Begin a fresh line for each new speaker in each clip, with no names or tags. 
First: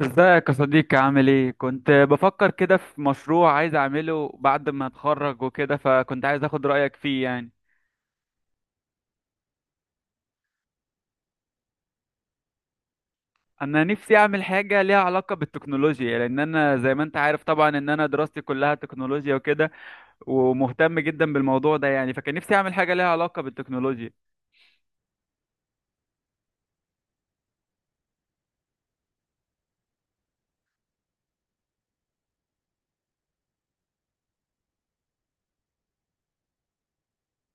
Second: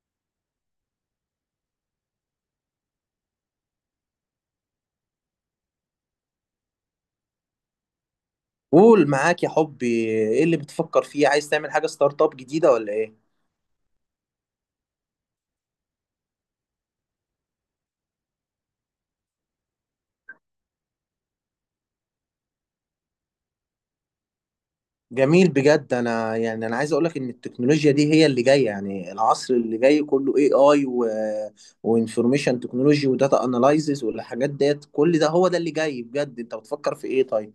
ازيك يا صديقي؟ عامل ايه؟ كنت بفكر كده في مشروع عايز اعمله بعد ما اتخرج وكده، فكنت عايز اخد رأيك فيه يعني.
قول معاك يا حبي. ايه اللي بتفكر فيه؟ عايز تعمل حاجة ستارت اب جديدة ولا ايه؟
انا نفسي اعمل حاجة ليها علاقة بالتكنولوجيا، لان انا زي ما انت عارف طبعا ان انا دراستي كلها تكنولوجيا وكده، ومهتم جدا بالموضوع ده يعني. فكان نفسي اعمل حاجة ليها علاقة بالتكنولوجيا.
جميل بجد. انا يعني عايز اقولك ان التكنولوجيا دي هي اللي جاية. يعني العصر اللي جاي كله اي و وانفورميشن تكنولوجي وداتا اناليزز والحاجات ديت، كل ده هو ده اللي جاي بجد. انت بتفكر في ايه طيب؟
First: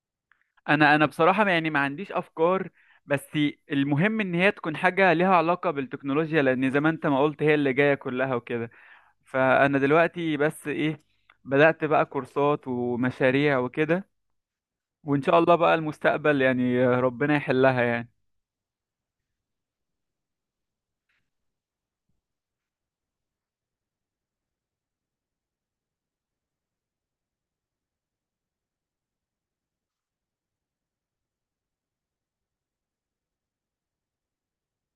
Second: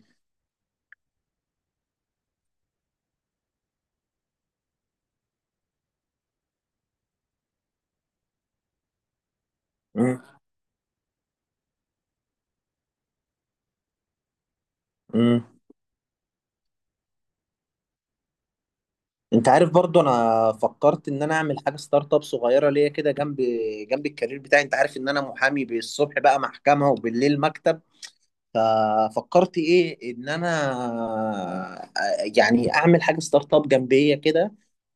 انا بصراحة يعني ما عنديش افكار، بس المهم ان هي تكون حاجة ليها علاقة بالتكنولوجيا، لان زي ما انت ما قلت هي اللي جاية كلها وكده. فانا
مم.
دلوقتي بس ايه، بدأت بقى كورسات ومشاريع وكده، وان شاء
مم.
الله بقى المستقبل يعني ربنا يحلها يعني.
انت عارف برضو، انا فكرت ان انا اعمل حاجة ستارت اب صغيرة ليا كده جنب الكارير بتاعي. انت عارف ان انا محامي، بالصبح بقى محكمة وبالليل مكتب. ففكرت ايه، ان انا يعني اعمل حاجه ستارت اب جنبيه كده.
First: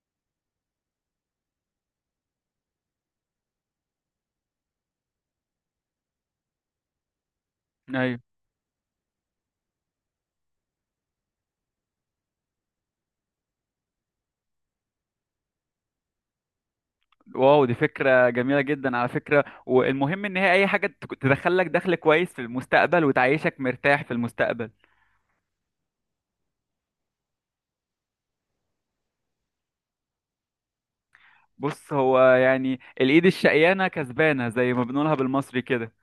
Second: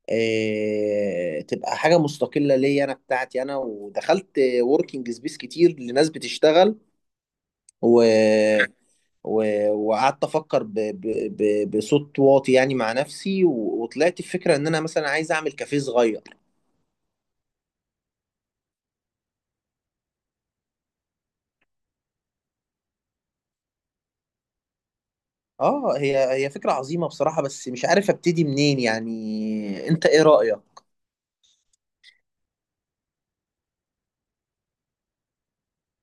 إيه، تبقى حاجه مستقله ليا، انا بتاعتي انا. ودخلت وركينج سبيس كتير لناس بتشتغل
ايوه.
و... و... وقعدت افكر بصوت واطي يعني مع نفسي وطلعت الفكره ان انا مثلا عايز اعمل كافيه صغير.
واو، دي فكرة جميلة جدا على فكرة، والمهم ان هي اي حاجة تدخلك دخل كويس في المستقبل وتعيشك مرتاح في المستقبل.
اه، هي فكره عظيمه بصراحه، بس مش عارف ابتدي منين، يعني انت ايه رايك؟
بص، هو يعني الايد الشقيانة كسبانة زي ما بنقولها بالمصري كده.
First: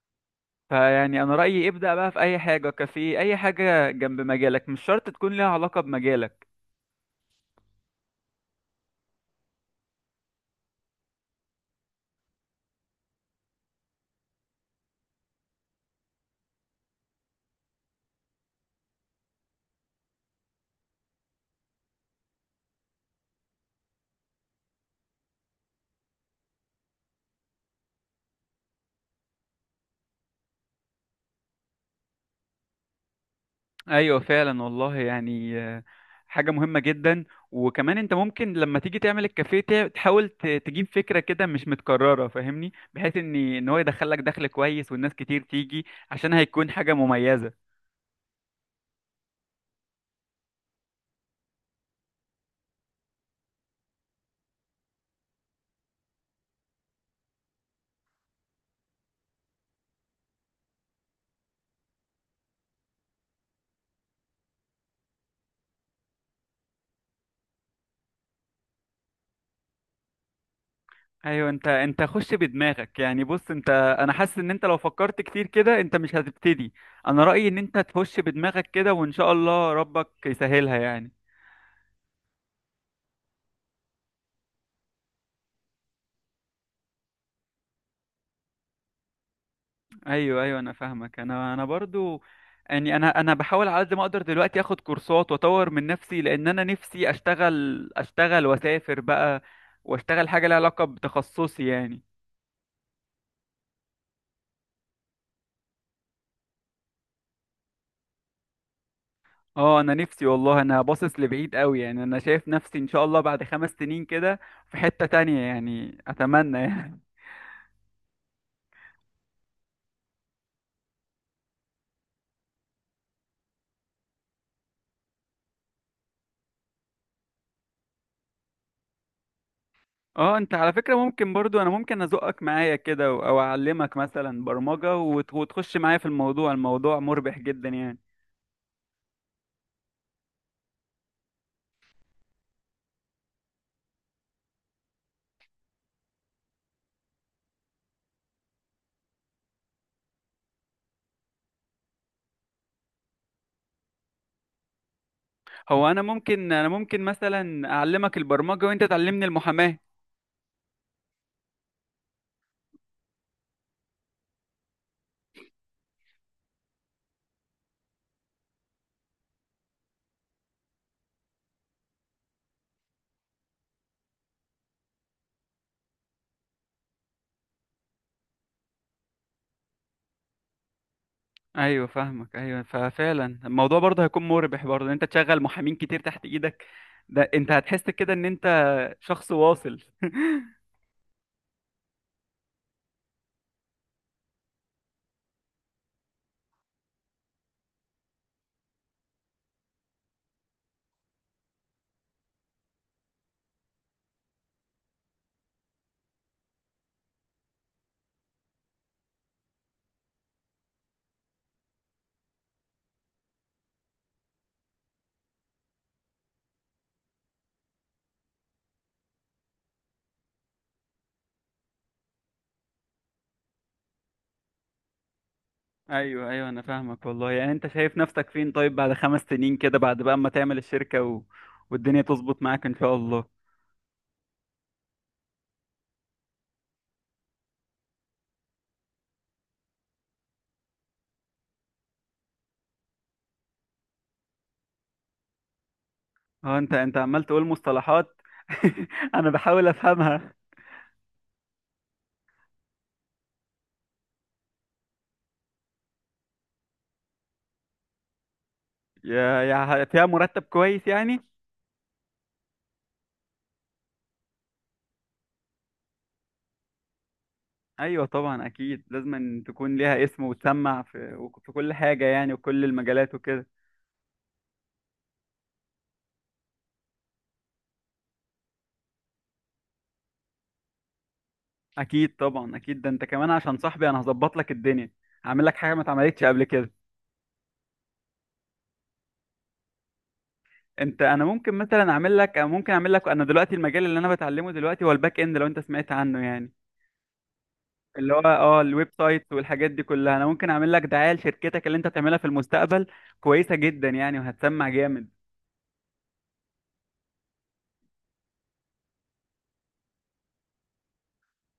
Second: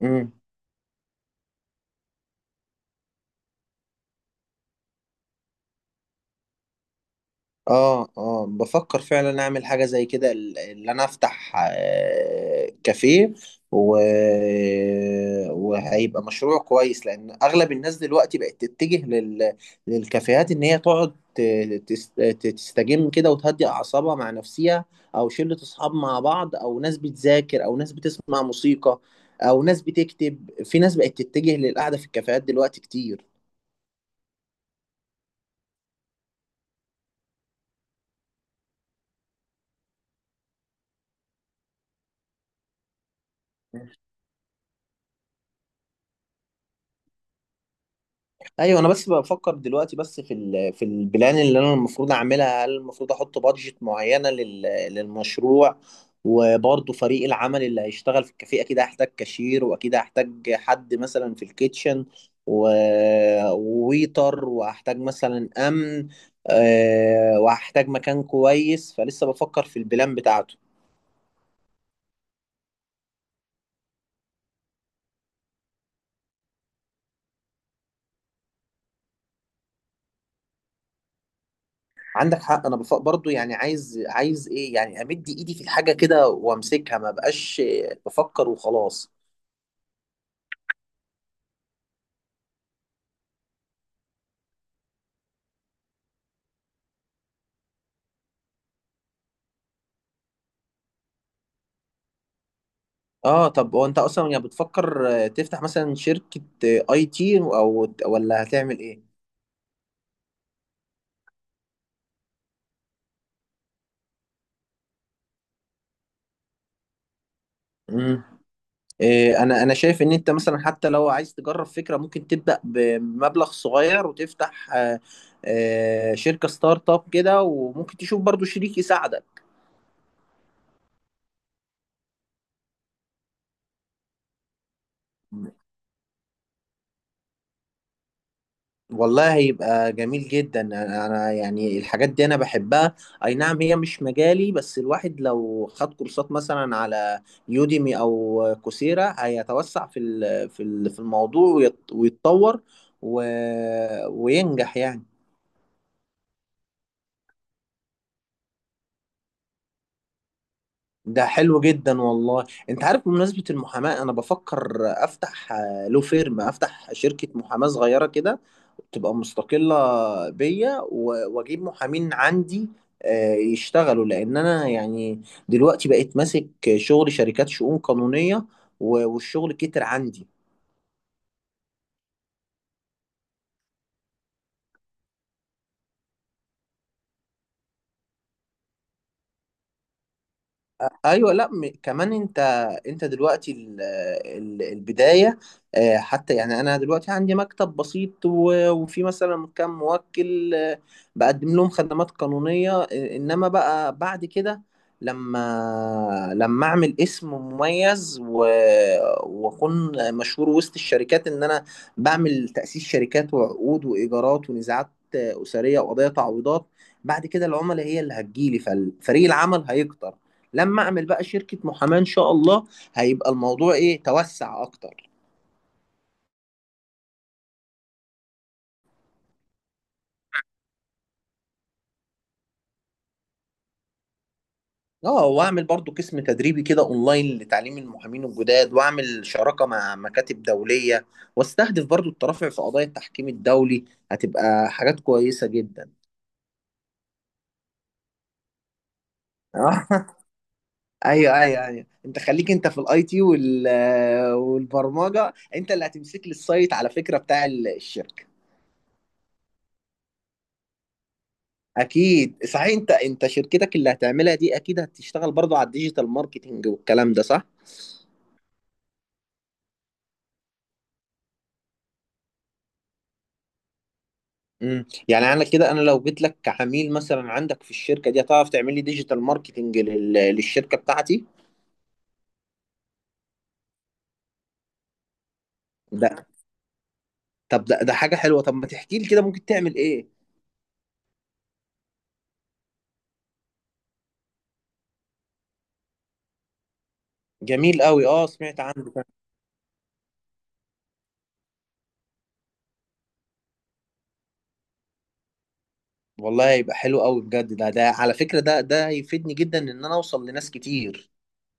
مم.
فيعني انا رأيي ابدأ بقى في اي حاجة، كافيه، اي حاجة جنب مجالك، مش شرط تكون ليها علاقة بمجالك.
اه اه، بفكر فعلا اعمل حاجة زي كده، اللي انا افتح كافيه و... وهيبقى مشروع كويس، لان اغلب الناس دلوقتي بقت تتجه للكافيهات، ان هي تقعد تستجم كده وتهدي اعصابها مع نفسها، او شلة اصحاب مع بعض، او ناس بتذاكر، او ناس بتسمع موسيقى، او ناس بتكتب. في ناس بقت تتجه للقعدة في الكافيهات دلوقتي كتير.
ايوه فعلا والله يعني، حاجه مهمه جدا. وكمان انت ممكن لما تيجي تعمل الكافيه تحاول تجيب فكره كده مش متكرره فاهمني، بحيث ان هو يدخلك دخل كويس والناس كتير تيجي، عشان هيكون حاجه مميزه.
ايوه، انا بس بفكر دلوقتي، بس في في البلان اللي انا المفروض اعملها. هل المفروض احط بادجت معينه للمشروع؟ وبرضه فريق العمل اللي هيشتغل في الكافيه، اكيد هحتاج كاشير، واكيد هحتاج حد مثلا في الكيتشن و... وويتر، وهحتاج مثلا امن، وهحتاج مكان كويس. فلسه بفكر في البلان بتاعته.
ايوه، انت خش بدماغك يعني. بص انت، انا حاسس ان انت لو فكرت كتير كده انت مش هتبتدي. انا رايي ان انت تخش بدماغك كده وان شاء الله ربك يسهلها يعني.
عندك حق. انا برضه يعني، عايز ايه يعني، امد ايدي في الحاجه كده وامسكها، ما بقاش بفكر وخلاص.
ايوه، ايوه، انا فاهمك، انا برضو يعني. انا بحاول على قد ما اقدر دلوقتي اخد كورسات واطور من نفسي، لان انا نفسي اشتغل، اشتغل واسافر بقى واشتغل حاجه لها علاقه بتخصصي يعني.
اه، طب وانت اصلا يعني، بتفكر تفتح مثلا شركة اي تي او، ولا هتعمل ايه؟
اه، انا نفسي والله، انا باصص لبعيد قوي يعني، انا شايف نفسي ان شاء الله بعد 5 سنين كده في حته تانية يعني، اتمنى يعني.
امم. إيه، انا انا شايف ان انت مثلا حتى لو عايز تجرب فكرة، ممكن تبدأ بمبلغ صغير وتفتح شركة ستارت اب كده، وممكن تشوف برضو شريك يساعدك.
اه، انت على فكره ممكن برضو انا ممكن ازقك معايا كده او اعلمك مثلا برمجه وتخش معايا في الموضوع. الموضوع مربح جدا يعني.
والله هيبقى جميل جدا. انا يعني الحاجات دي انا بحبها. اي نعم هي مش مجالي، بس الواحد لو خد كورسات مثلا على يوديمي او كوسيرا، هيتوسع في في الموضوع ويتطور و... وينجح يعني.
هو انا ممكن مثلا اعلمك البرمجه وانت تعلمني المحاماه.
ده حلو جدا والله. انت عارف بمناسبة المحاماة، انا بفكر افتح لو فيرم، افتح شركة محاماة صغيرة كده تبقى مستقلة بيا، واجيب محامين عندي يشتغلوا. لان انا يعني دلوقتي بقيت ماسك شغل شركات، شؤون قانونية، والشغل كتر عندي.
ايوه فاهمك، ايوه، ففعلا الموضوع برضه هيكون مربح برضه، ان انت تشغل محامين كتير تحت ايدك. ده انت هتحس كده ان انت شخص واصل.
ايوه. لا كمان انت دلوقتي البدايه. حتى يعني انا دلوقتي عندي مكتب بسيط، وفي مثلا كام موكل بقدم لهم خدمات قانونيه انما بقى بعد كده، لما اعمل اسم مميز واكون مشهور وسط الشركات، ان انا بعمل تاسيس شركات وعقود وايجارات ونزاعات اسريه وقضايا تعويضات، بعد كده العملاء هي اللي هتجيلي. ففريق العمل هيكتر. لما اعمل بقى شركه محاماه ان شاء الله، هيبقى الموضوع ايه، توسع اكتر.
ايوه، ايوه، انا فاهمك والله يعني. انت شايف نفسك فين طيب بعد 5 سنين كده، بعد بقى اما تعمل الشركه، والدنيا تظبط معاك ان شاء الله.
اه، واعمل برضو قسم تدريبي كده اونلاين لتعليم المحامين الجداد، واعمل شراكه مع مكاتب دوليه، واستهدف برضو الترافع في قضايا التحكيم الدولي. هتبقى حاجات كويسه جدا.
اه، انت عمال تقول مصطلحات. انا بحاول
آه.
افهمها.
ايوه ايوه ايوه، انت خليك انت في الاي تي وال والبرمجه. انت اللي هتمسك لي السايت على فكره بتاع الشركه.
يا يا فيها مرتب كويس يعني.
اكيد. صحيح، انت شركتك اللي هتعملها دي اكيد هتشتغل برضو على الديجيتال ماركتينج والكلام ده، صح؟
ايوه طبعا، اكيد لازم أن تكون ليها اسم وتسمع في كل حاجه يعني، وكل المجالات وكده.
امم، يعني انا كده انا لو جيت لك كعميل مثلا عندك في الشركه دي، هتعرف تعمل لي ديجيتال ماركتينج للشركه بتاعتي؟
اكيد طبعا، اكيد، ده انت كمان عشان صاحبي انا هظبط لك الدنيا. هعمل لك حاجه ما اتعملتش
ده،
قبل كده.
طب ده حاجه حلوه، طب ما تحكي لي كده ممكن تعمل ايه؟
انا ممكن مثلا اعمل لك، انا دلوقتي المجال اللي انا بتعلمه دلوقتي هو الباك اند، لو انت سمعت عنه يعني.
جميل قوي،
اللي هو
اه سمعت
الويب
عنه فعلاً.
سايت والحاجات دي كلها، انا ممكن اعمل لك دعايه لشركتك اللي انت تعملها في المستقبل، كويسه جدا يعني، وهتسمع جامد.
والله يبقى حلو قوي بجد. ده على فكره، ده هيفيدني جدا، ان انا اوصل لناس كتير.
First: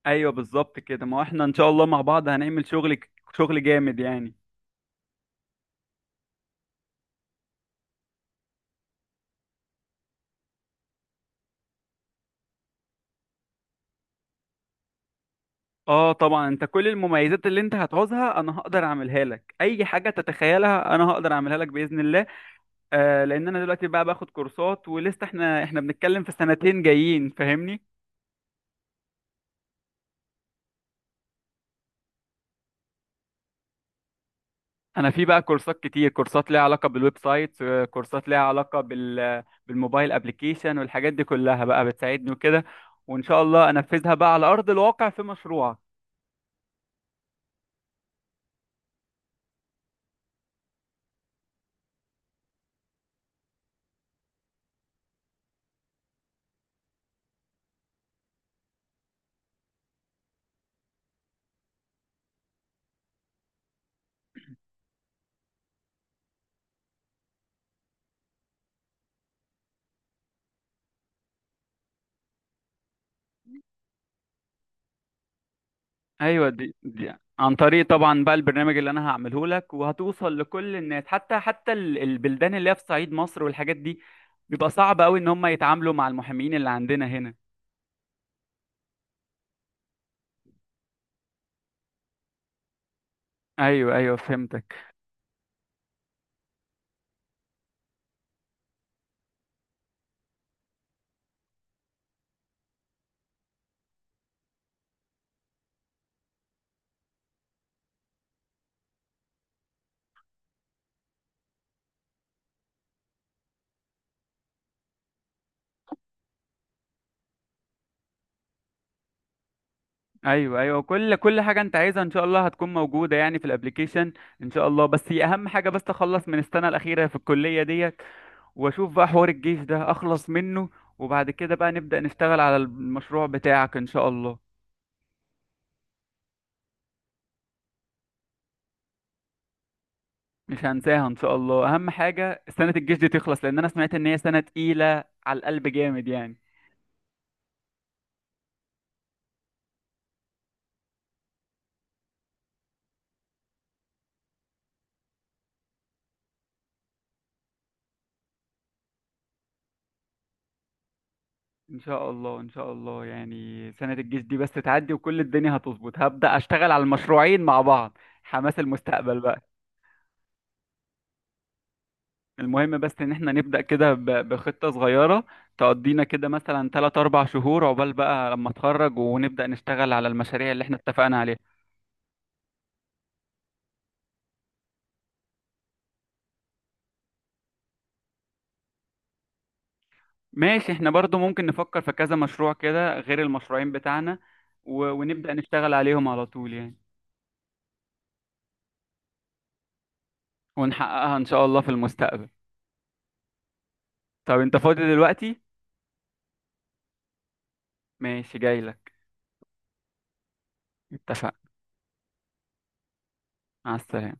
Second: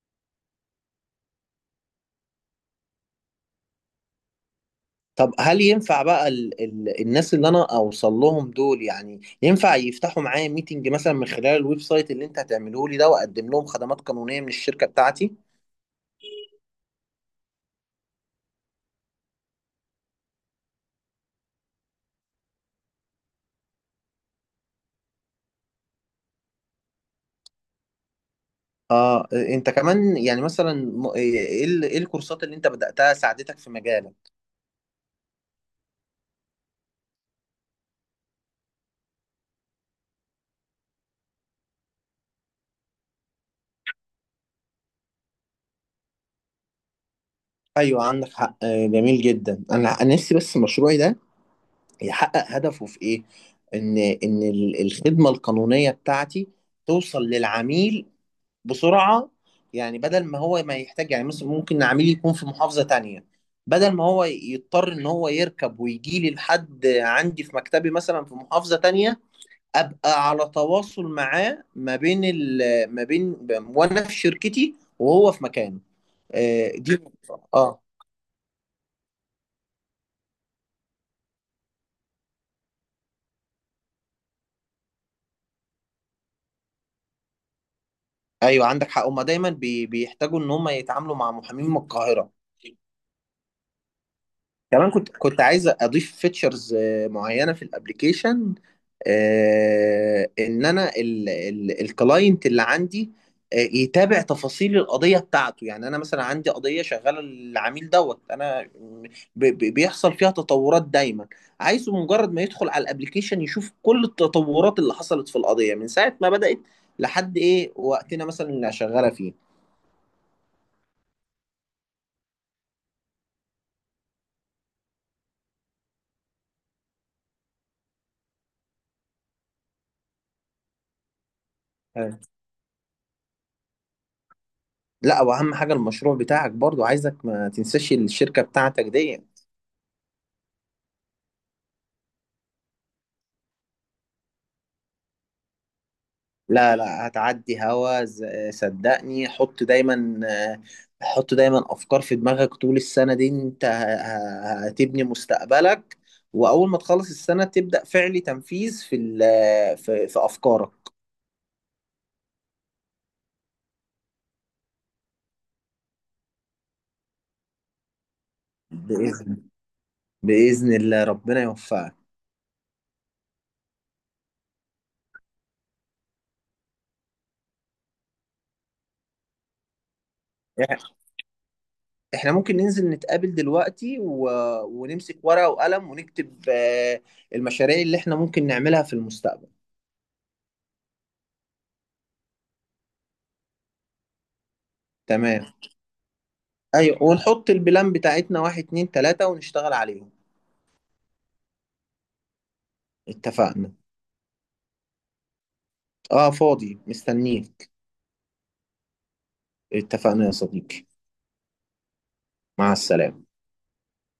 ايوه بالظبط كده، ما هو احنا ان شاء الله مع بعض هنعمل شغل، شغل جامد يعني.
طب هل ينفع بقى ال ال الناس اللي انا اوصل لهم دول، يعني ينفع يفتحوا معايا ميتنج مثلا من خلال الويب سايت اللي انت هتعمله لي ده، واقدم لهم خدمات قانونية من الشركة بتاعتي؟
اه طبعا، انت كل المميزات اللي انت هتعوزها انا هقدر اعملها لك، اي حاجه تتخيلها انا هقدر اعملها لك باذن الله. آه، لان انا دلوقتي بقى باخد كورسات ولسه، احنا بنتكلم في سنتين جايين فاهمني.
اه، انت كمان يعني مثلا ايه، إيه إيه الكورسات اللي انت بدأتها ساعدتك في مجالك؟
انا في بقى كورسات كتير، كورسات ليها علاقه بالويب سايت، كورسات ليها علاقه بالموبايل ابلكيشن والحاجات دي كلها بقى بتساعدني وكده، وان شاء الله انفذها بقى على ارض الواقع في مشروعك.
ايوه، عندك حق. جميل جدا. انا نفسي بس مشروعي ده يحقق هدفه في ايه، ان الخدمة القانونية بتاعتي توصل للعميل بسرعه. يعني بدل ما هو ما يحتاج، يعني مثلا ممكن عميل يكون في محافظه تانية، بدل ما هو يضطر ان هو يركب ويجي لي لحد عندي في مكتبي، مثلا في محافظه تانية، ابقى على تواصل معاه ما بين، وانا في شركتي وهو في مكانه.
ايوه، دي,
دي.
دي عن
اه.
طريق طبعا بقى البرنامج اللي انا هعمله لك، وهتوصل لكل الناس، حتى البلدان اللي هي في صعيد مصر والحاجات دي، بيبقى صعب قوي ان هم يتعاملوا مع المحامين اللي عندنا هنا.
ايوه عندك حق، هما دايما بيحتاجوا ان هما يتعاملوا مع محامين من القاهره.
ايوه، ايوه، فهمتك.
كمان كنت عايز اضيف فيتشرز معينه في الابليكيشن، ان انا الكلاينت اللي عندي يتابع تفاصيل القضيه بتاعته. يعني انا مثلا عندي قضيه شغاله للعميل دوت انا، بيحصل فيها تطورات دايما، عايزه مجرد ما يدخل على الابليكيشن يشوف كل التطورات اللي حصلت في القضيه من ساعه ما بدات لحد ايه وقتنا مثلا اللي شغاله فيه.
ايوه، ايوه، كل حاجه انت عايزها ان شاء الله هتكون موجوده يعني في الابليكيشن. ان شاء الله، بس هي اهم حاجه بس اخلص من السنه الاخيره في الكليه ديت، واشوف بقى حوار الجيش ده اخلص منه، وبعد كده بقى نبدا
أيوة.
نشتغل على المشروع بتاعك ان شاء الله.
لا، واهم حاجه المشروع بتاعك برضو، عايزك ما تنساش الشركه بتاعتك دي.
مش هنساها ان شاء الله. اهم حاجه سنه الجيش دي تخلص، لان انا سمعت ان هي سنه تقيله على القلب جامد يعني.
لا لا، هتعدي هوا صدقني، حط دايما، حط دايما افكار في دماغك طول السنه دي. انت هتبني مستقبلك، واول ما تخلص السنه تبدا فعلي تنفيذ في في افكارك.
ان شاء الله، ان شاء الله يعني، سنه الجيش دي بس تعدي وكل الدنيا هتظبط، هبدا اشتغل على المشروعين مع بعض، حماس المستقبل
باذن
بقى.
باذن الله ربنا يوفقك.
المهم بس ان احنا نبدا كده بخطه صغيره، تقضينا كده مثلا 3 4 شهور عقبال بقى لما اتخرج ونبدا نشتغل على المشاريع اللي احنا
إح-
اتفقنا عليها.
احنا ممكن ننزل نتقابل دلوقتي ونمسك ورقه وقلم، ونكتب المشاريع اللي احنا ممكن نعملها في المستقبل.
ماشي، احنا برضو ممكن نفكر في كذا مشروع كده غير المشروعين بتاعنا، ونبدا
تمام.
نشتغل عليهم على طول يعني،
ايوه، ونحط البلان بتاعتنا واحد اتنين تلاته، ونشتغل عليهم.
ونحققها إن شاء الله في المستقبل.
اتفقنا.
طب أنت فاضي دلوقتي؟
اه، فاضي مستنيك.
ماشي جايلك.
اتفقنا يا صديقي.
اتفقنا.
مع السلامة.
مع السلامة.